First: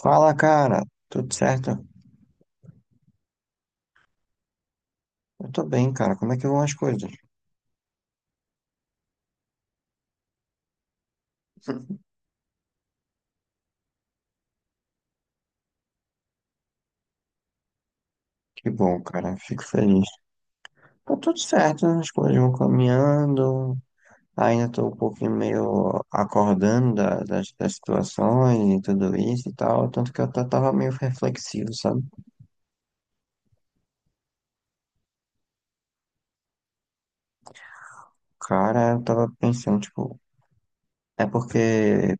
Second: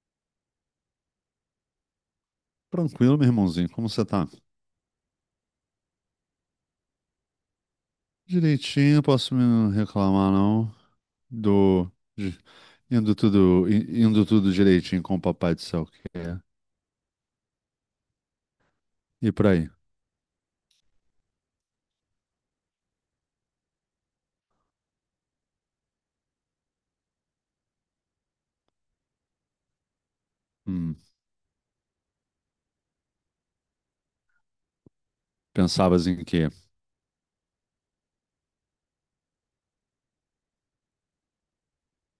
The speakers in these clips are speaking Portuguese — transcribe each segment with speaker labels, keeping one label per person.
Speaker 1: Fala, cara. Tudo certo?
Speaker 2: Tranquilo, meu irmãozinho. Como você tá?
Speaker 1: Eu tô bem, cara. Como é que vão as coisas?
Speaker 2: Direitinho, posso me reclamar, não? Do. de- indo tudo direitinho com o papai do céu que é.
Speaker 1: Que bom,
Speaker 2: E
Speaker 1: cara.
Speaker 2: por aí?
Speaker 1: Fico feliz. Tá tudo certo, né? As coisas vão caminhando. Ainda tô um pouquinho meio acordando das situações e tudo isso e tal. Tanto que eu até tava meio
Speaker 2: Hum,
Speaker 1: reflexivo, sabe?
Speaker 2: pensavas em quê?
Speaker 1: Cara, eu tava pensando, tipo, é porque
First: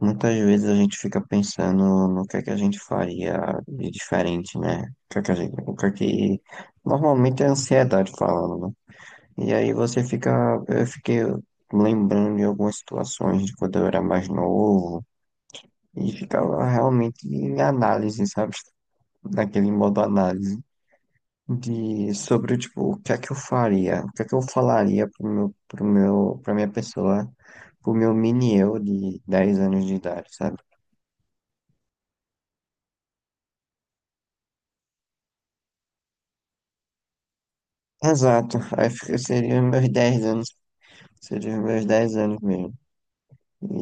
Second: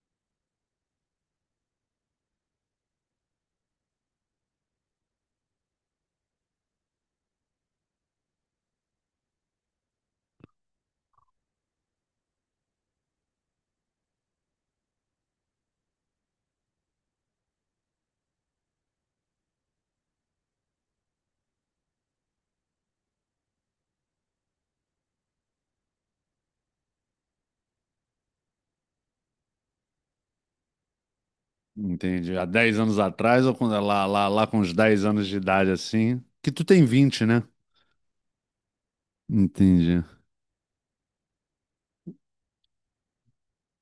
Speaker 1: muitas vezes a gente fica pensando no que é que a gente faria de diferente, né? O que é que a gente, o que é que normalmente é a ansiedade falando, né? E aí você fica, eu fiquei lembrando de algumas situações de quando eu era mais novo e ficava realmente em análise, sabe? Naquele modo análise de sobre tipo o que é que eu faria, o que é que eu falaria pra minha pessoa, pro meu mini eu de 10 anos de idade, sabe?
Speaker 2: Entendi. Há 10 anos atrás ou quando, lá com uns 10 anos de idade assim? Que tu tem 20, né?
Speaker 1: Exato, aí seria os meus
Speaker 2: Entendi.
Speaker 1: 10 anos, seria os meus 10 anos mesmo.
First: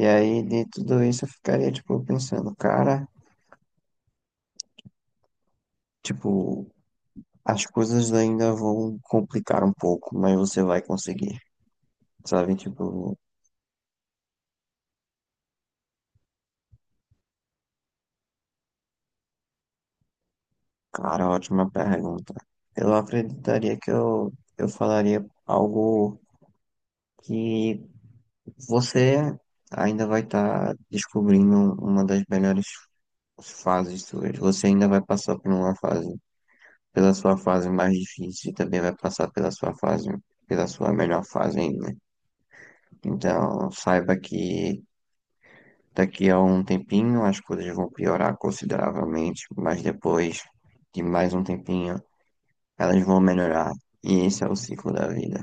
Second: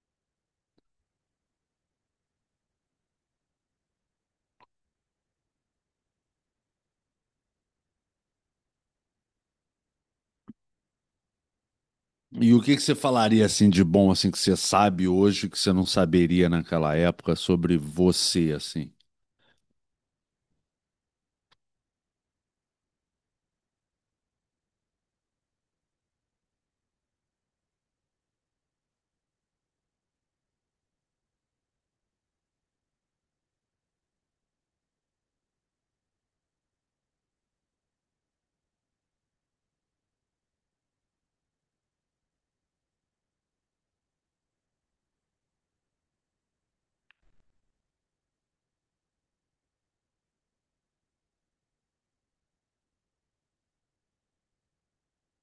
Speaker 1: E aí de tudo isso eu ficaria tipo pensando, cara, tipo, as coisas ainda vão complicar um pouco, mas você vai conseguir.
Speaker 2: E
Speaker 1: Sabe,
Speaker 2: o que que você
Speaker 1: tipo,
Speaker 2: falaria assim de bom assim que você sabe hoje que você não saberia naquela época sobre você assim?
Speaker 1: cara, ótima pergunta. Eu acreditaria que eu falaria algo que você ainda vai estar descobrindo uma das melhores fases suas. Você ainda vai passar por uma fase, pela sua fase mais difícil, e também vai passar pela sua fase, pela sua melhor fase ainda. Então, saiba que daqui a um tempinho as coisas vão piorar consideravelmente, mas depois de mais um tempinho elas vão melhorar. E esse é o ciclo da vida.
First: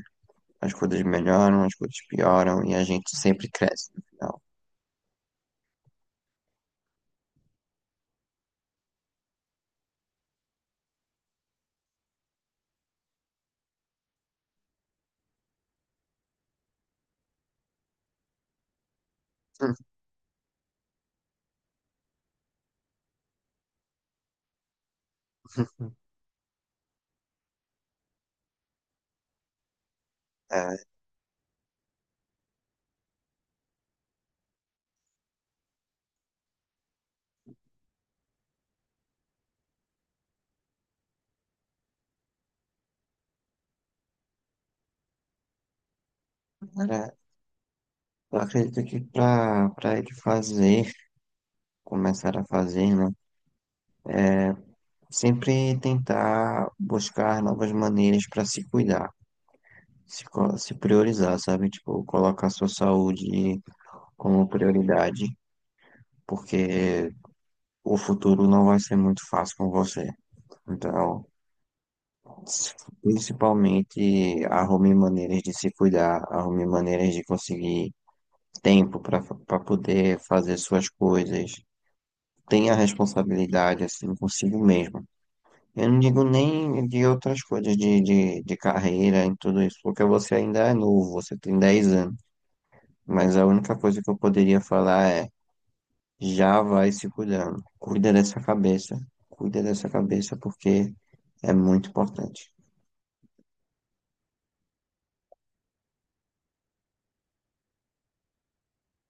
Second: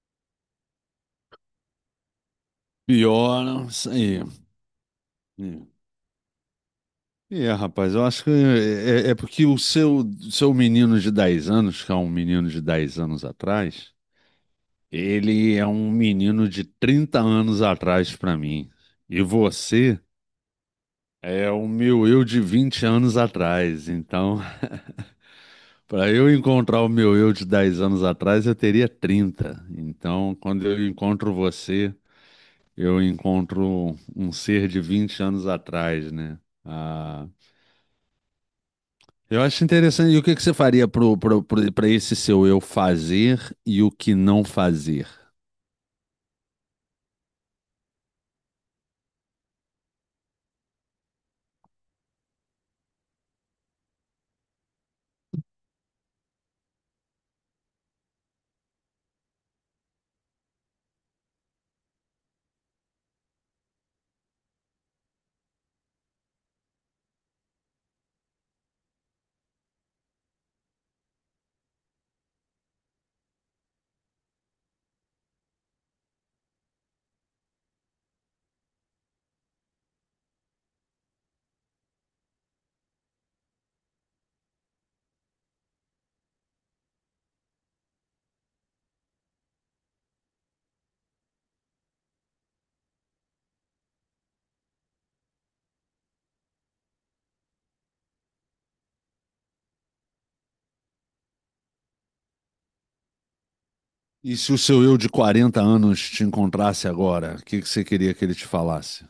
Speaker 1: As coisas melhoram, as coisas pioram e a gente
Speaker 2: Pior,
Speaker 1: sempre
Speaker 2: não
Speaker 1: cresce no
Speaker 2: sei.
Speaker 1: final.
Speaker 2: Hum. E é, rapaz, eu acho que é porque o seu menino de 10 anos, que é um menino de 10 anos atrás, ele é um menino de 30 anos atrás pra mim. E você é o meu eu de 20 anos atrás. Então, pra eu encontrar o meu eu de 10 anos atrás, eu teria 30. Então, quando
Speaker 1: É,
Speaker 2: eu encontro você, eu encontro um ser de 20 anos atrás, né? Ah, eu acho interessante. E o que que você faria para esse seu eu fazer e o que não fazer?
Speaker 1: era- eu acredito que para ele fazer, começar a fazer, né? Sempre tentar buscar novas maneiras para se cuidar, se priorizar, sabe? Tipo, colocar sua saúde como prioridade, porque o futuro não vai ser muito fácil com você. Então, principalmente, arrume maneiras de se cuidar, arrume maneiras de conseguir tempo para poder fazer suas coisas. Tenha responsabilidade, assim, consigo mesmo. Eu não digo nem de outras coisas, de carreira, em tudo isso, porque você ainda é novo, você tem 10 anos. Mas a única coisa que eu poderia falar é: já vai se cuidando. Cuida dessa cabeça. Cuida dessa cabeça porque é muito importante.
Speaker 2: E se o seu eu de 40 anos te encontrasse agora, o que que você queria que ele te falasse?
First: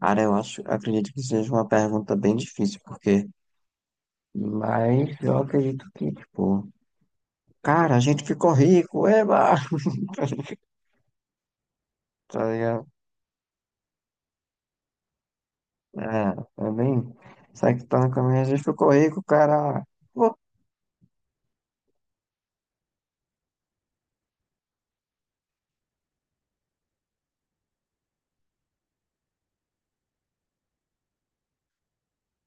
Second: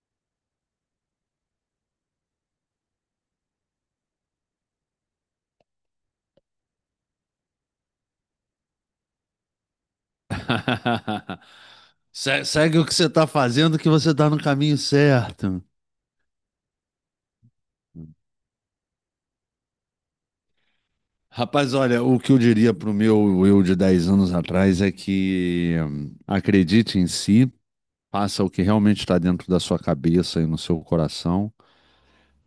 Speaker 1: Cara, eu acho, acredito que seja uma pergunta bem difícil, porque. Mas eu acredito que, tipo, cara, a gente ficou rico, eba! Tá
Speaker 2: Segue o
Speaker 1: ligado?
Speaker 2: que você está fazendo, que você está no caminho certo.
Speaker 1: É, também. Sai que tá no caminho, a gente ficou rico, cara. Pô,
Speaker 2: Rapaz, olha, o que eu diria pro meu eu de 10 anos atrás é que acredite em si, faça o que realmente está dentro da sua cabeça e no seu coração.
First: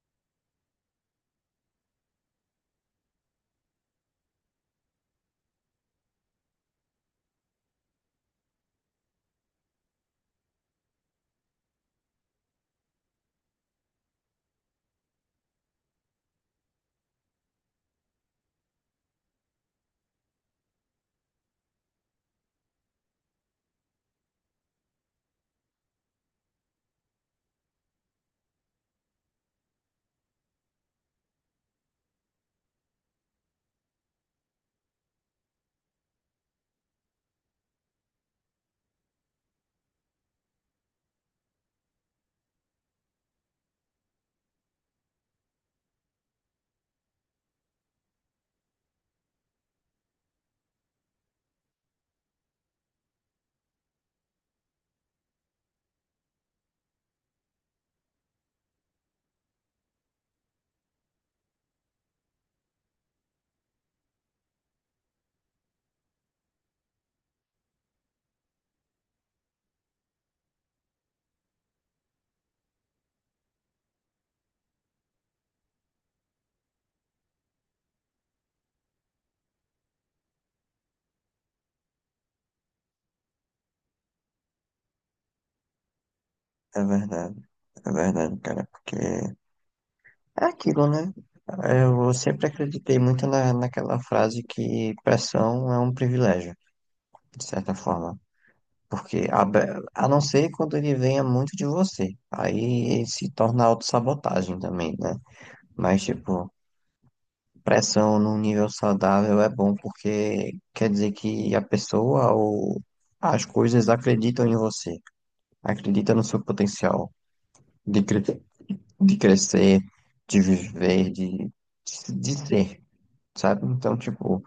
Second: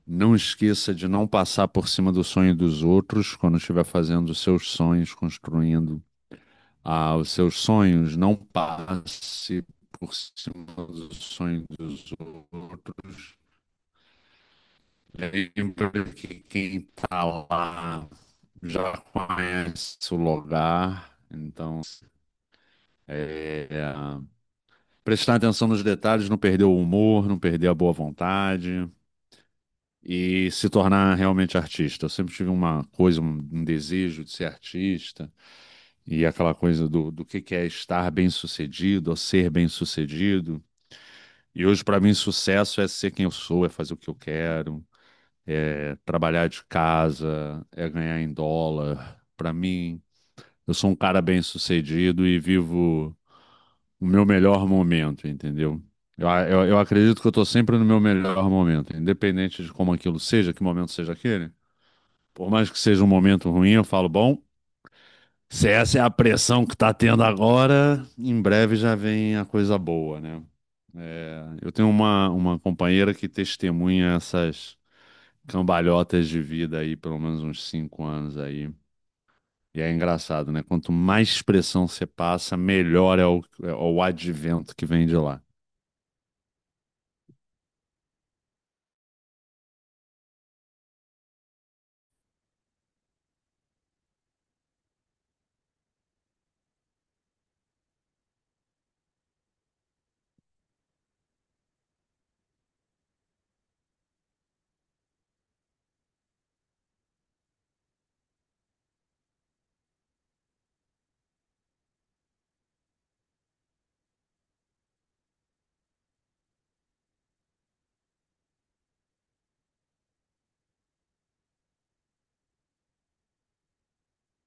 Speaker 2: Não esqueça de não passar por cima do sonho dos outros quando estiver fazendo os seus sonhos, construindo os seus sonhos. Não passe por cima do sonho dos outros. Lembra que quem está lá já conhece o lugar. Então, prestar atenção nos detalhes, não perder o humor, não perder a boa vontade e se tornar realmente artista. Eu sempre tive uma coisa, um desejo de ser artista. E aquela coisa do que é estar bem-sucedido ou ser bem-sucedido. E hoje, para mim, sucesso é ser quem eu sou, é fazer o que eu quero, é trabalhar de casa, é ganhar em dólar. Para mim, eu sou um cara bem-sucedido e vivo o meu melhor momento, entendeu? Eu acredito que eu estou sempre no meu melhor momento, independente de como aquilo seja, que momento seja aquele. Por mais que seja um momento ruim, eu falo, bom, se essa é a pressão que tá tendo agora, em breve já vem a coisa boa, né? É, eu tenho uma companheira que testemunha essas cambalhotas de vida aí, pelo menos uns 5 anos aí. E é engraçado, né? Quanto mais pressão você passa, melhor é o advento que vem de lá.
Speaker 1: é verdade, é verdade, cara, porque é aquilo, né? Eu sempre acreditei muito na, naquela frase que pressão é um privilégio. De certa forma. Porque a não ser quando ele venha muito de você. Aí ele se torna autossabotagem também, né? Mas, tipo, pressão num nível saudável é bom porque quer dizer que a pessoa ou as coisas acreditam em você, acreditam no seu potencial de, cre- de crescer, de viver, de ser, sabe? Então, tipo,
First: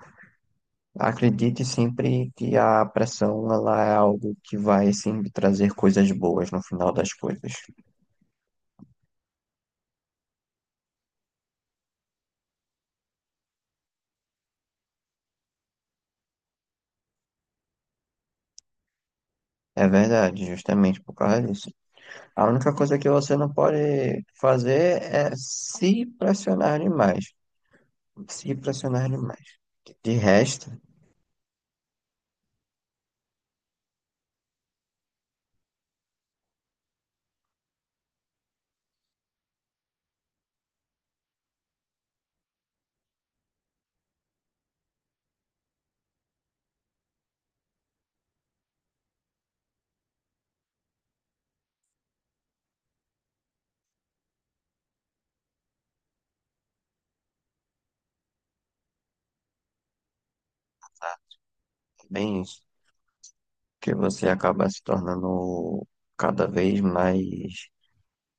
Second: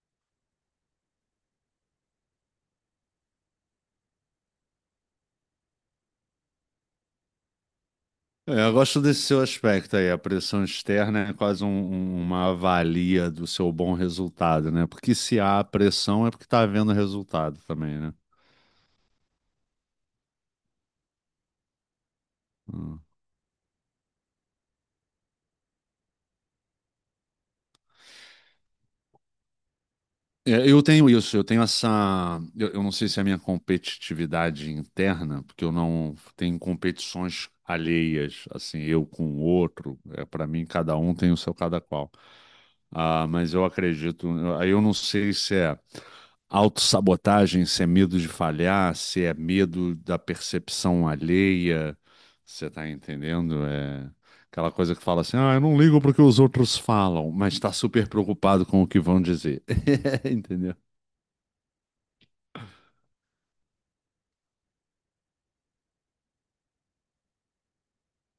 Speaker 1: acredite sempre que a pressão ela é algo que vai sempre trazer coisas boas no final das coisas.
Speaker 2: É, eu gosto desse seu aspecto aí, a pressão externa é quase uma avalia do seu bom resultado, né? Porque se há pressão é porque está havendo resultado também, né?
Speaker 1: É verdade, justamente por causa disso. A única coisa
Speaker 2: Hum.
Speaker 1: que você não pode fazer é se pressionar demais. Se pressionar demais. De resto,
Speaker 2: É,
Speaker 1: é
Speaker 2: eu tenho isso, eu tenho essa. Eu não sei se é a minha competitividade interna, porque eu não tenho competições alheias, assim, eu com o outro. É, para mim, cada um tem o seu cada qual. Ah, mas eu acredito. Aí eu não sei se é autossabotagem, se é medo de falhar, se é medo da percepção alheia. Você tá entendendo? É aquela coisa que fala assim: ah, eu não ligo pro que os outros falam, mas está super preocupado com o que vão dizer. Entendeu?
Speaker 1: bem isso. Que você acaba se tornando cada vez mais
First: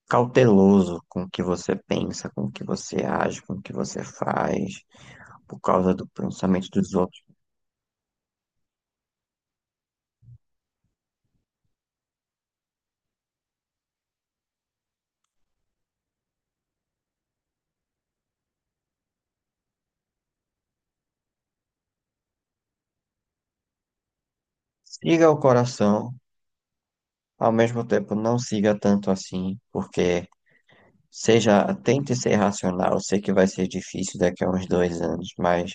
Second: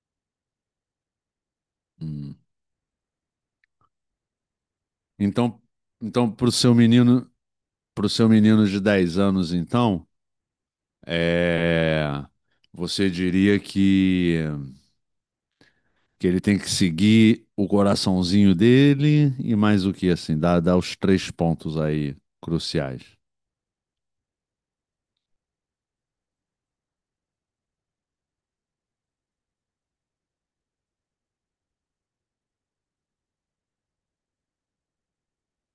Speaker 1: cauteloso com o que você pensa,
Speaker 2: Hum.
Speaker 1: com o que você age, com o que você faz, por
Speaker 2: Então,
Speaker 1: causa do
Speaker 2: então, pro
Speaker 1: pensamento
Speaker 2: seu
Speaker 1: dos outros.
Speaker 2: menino, pro seu menino de 10 anos, então, é, você diria que ele tem que seguir o coraçãozinho dele e mais o que assim, dá os 3 pontos aí cruciais.
Speaker 1: Siga o coração, ao mesmo tempo não siga tanto assim, porque seja, tente ser racional. Sei que vai ser difícil daqui a uns 2 anos, mas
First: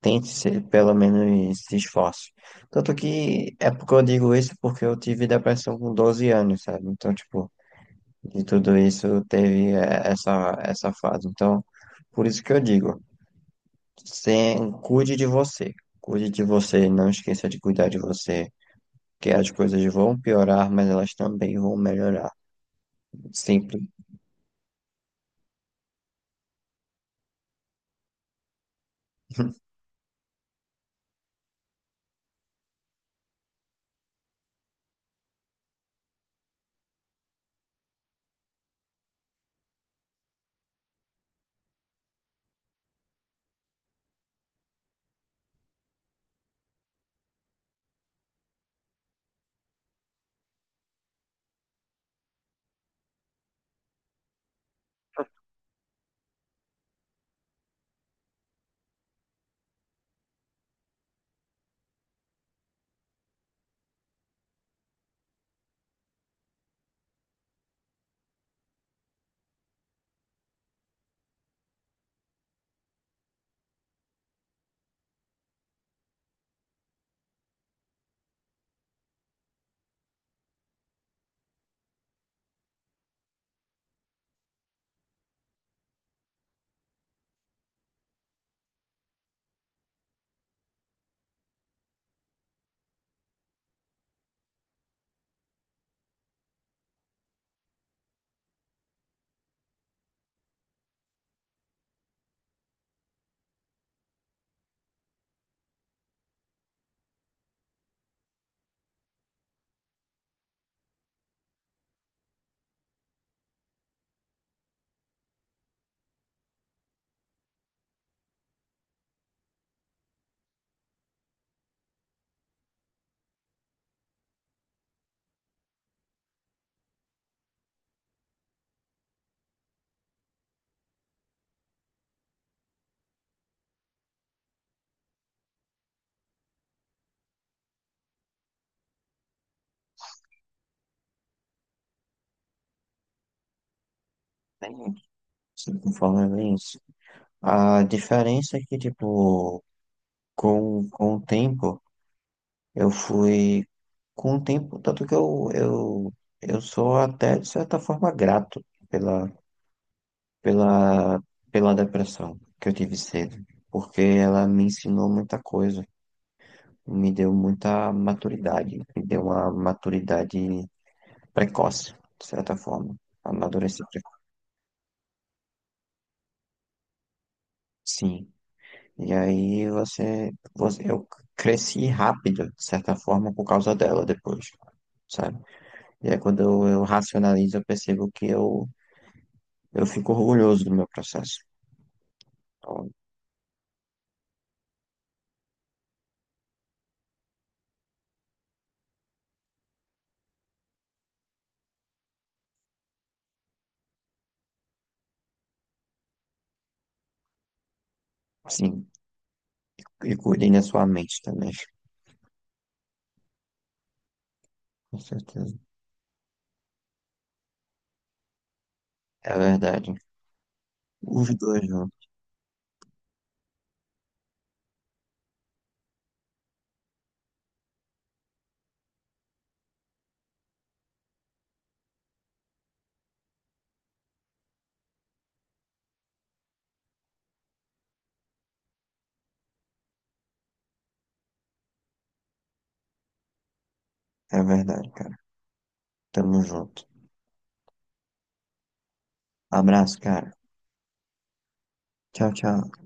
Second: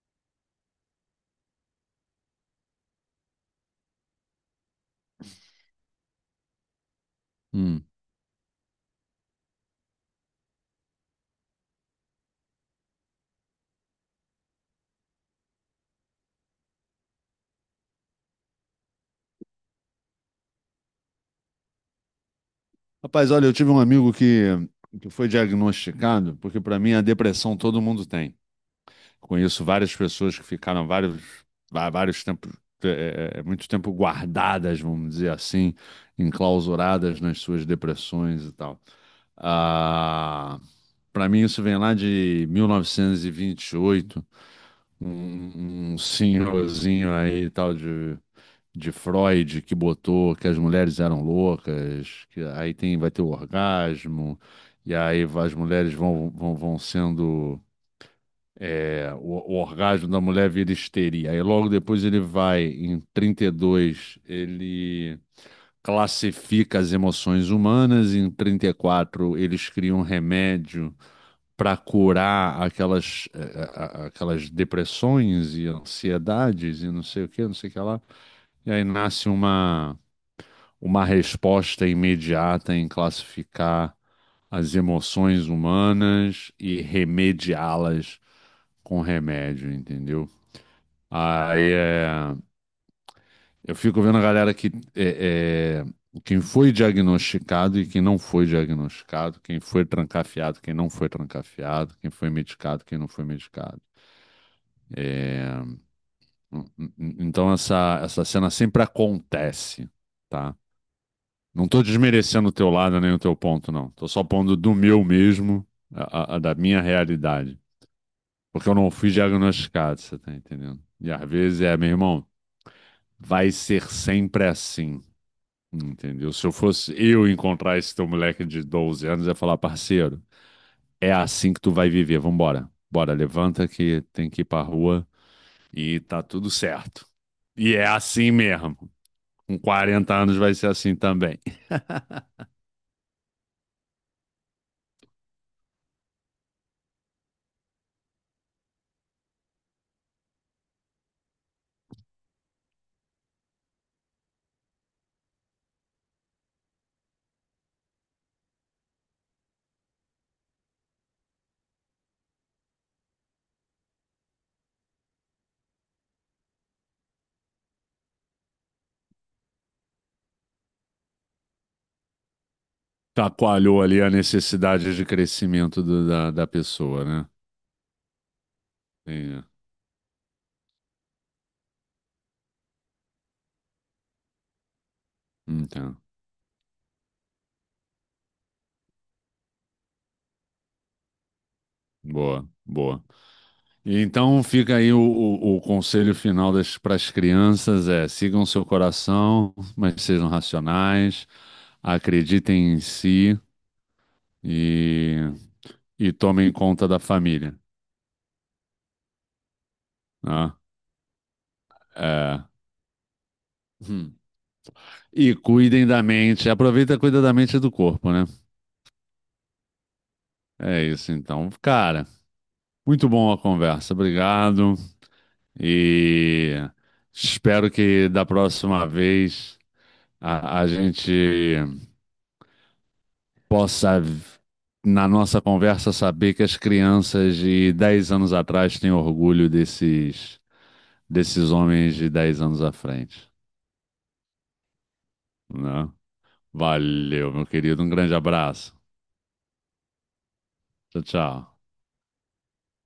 Speaker 1: tente ser, pelo menos se esforce. Tanto que é porque eu digo isso porque eu tive depressão com 12 anos, sabe? Então, tipo,
Speaker 2: Hum.
Speaker 1: de tudo isso teve essa fase. Então, por isso que eu digo, sem, cuide de você. Cuide de você, não esqueça de cuidar de você. Que as coisas vão piorar, mas elas também vão melhorar.
Speaker 2: Rapaz, olha, eu tive
Speaker 1: Sempre,
Speaker 2: um amigo que foi diagnosticado, porque para mim a depressão todo mundo tem. Conheço várias pessoas que ficaram vários tempos, muito tempo guardadas, vamos dizer assim, enclausuradas nas suas depressões e tal. Ah, para mim isso vem lá de mil novecentos e vinte e oito. Um senhorzinho aí, tal de Freud, que botou que as mulheres eram loucas, que aí tem, vai ter o orgasmo, e aí as mulheres vão sendo. O orgasmo da mulher vira histeria. Aí logo depois ele vai, em 32 ele. Classifica as emoções humanas, em 34 eles criam um remédio para curar aquelas, eh, eh, a- aquelas depressões e ansiedades e não sei o que, não sei o que lá. E aí nasce uma resposta imediata em classificar as emoções humanas e remediá-las com remédio, entendeu? Aí, eu fico vendo a galera que é, quem foi diagnosticado e quem não foi diagnosticado, quem foi trancafiado, quem não foi trancafiado, quem foi medicado, quem não foi medicado. Então essa cena sempre acontece, tá? Não tô desmerecendo o teu lado nem o teu ponto, não. Tô só pondo do meu mesmo, a da minha realidade. Porque eu não fui diagnosticado, você tá entendendo? E às vezes meu irmão, vai ser sempre assim, entendeu? Se eu fosse eu encontrar esse teu moleque de 12 anos, eu ia falar, parceiro, é assim que tu vai viver, vambora. Bora, levanta que tem que ir pra rua e tá tudo certo. E é assim mesmo. Com 40 anos vai ser assim também.
Speaker 1: sempre conforme é isso. A diferença é que, tipo, com o tempo, eu fui. Com o tempo, tanto que eu sou até, de certa forma, grato pela, pela, pela depressão que eu tive cedo, porque ela me ensinou muita coisa, me deu muita maturidade, me deu uma maturidade precoce, de certa forma.
Speaker 2: Chacoalhou
Speaker 1: Amadureci.
Speaker 2: ali a necessidade de crescimento da pessoa, né?
Speaker 1: Sim. E
Speaker 2: Entendi.
Speaker 1: aí eu cresci rápido, de certa forma, por causa dela depois, sabe?
Speaker 2: Então,
Speaker 1: E aí quando eu racionalizo, eu percebo que eu fico orgulhoso do meu processo.
Speaker 2: boa,
Speaker 1: Então,
Speaker 2: boa. E então fica aí o conselho final para as crianças é sigam seu coração, mas sejam racionais, acreditem em si e, e tomem conta da família,
Speaker 1: sim. E cuidem
Speaker 2: né?
Speaker 1: da sua mente também,
Speaker 2: É. Hum.
Speaker 1: com
Speaker 2: E
Speaker 1: certeza.
Speaker 2: cuidem da mente, aproveita e cuida da mente e do corpo, né?
Speaker 1: É verdade.
Speaker 2: É isso
Speaker 1: Os
Speaker 2: então,
Speaker 1: dois
Speaker 2: cara.
Speaker 1: juntos.
Speaker 2: Muito bom a conversa, obrigado. E espero que da próxima vez a gente possa, na nossa conversa, saber que as crianças de 10 anos atrás têm orgulho desses homens de 10 anos à frente,
Speaker 1: É verdade, cara.
Speaker 2: né?
Speaker 1: Tamo junto.
Speaker 2: Valeu, meu querido. Um grande abraço.
Speaker 1: Abraço, cara.
Speaker 2: Tchau, tchau.
Speaker 1: Tchau, tchau.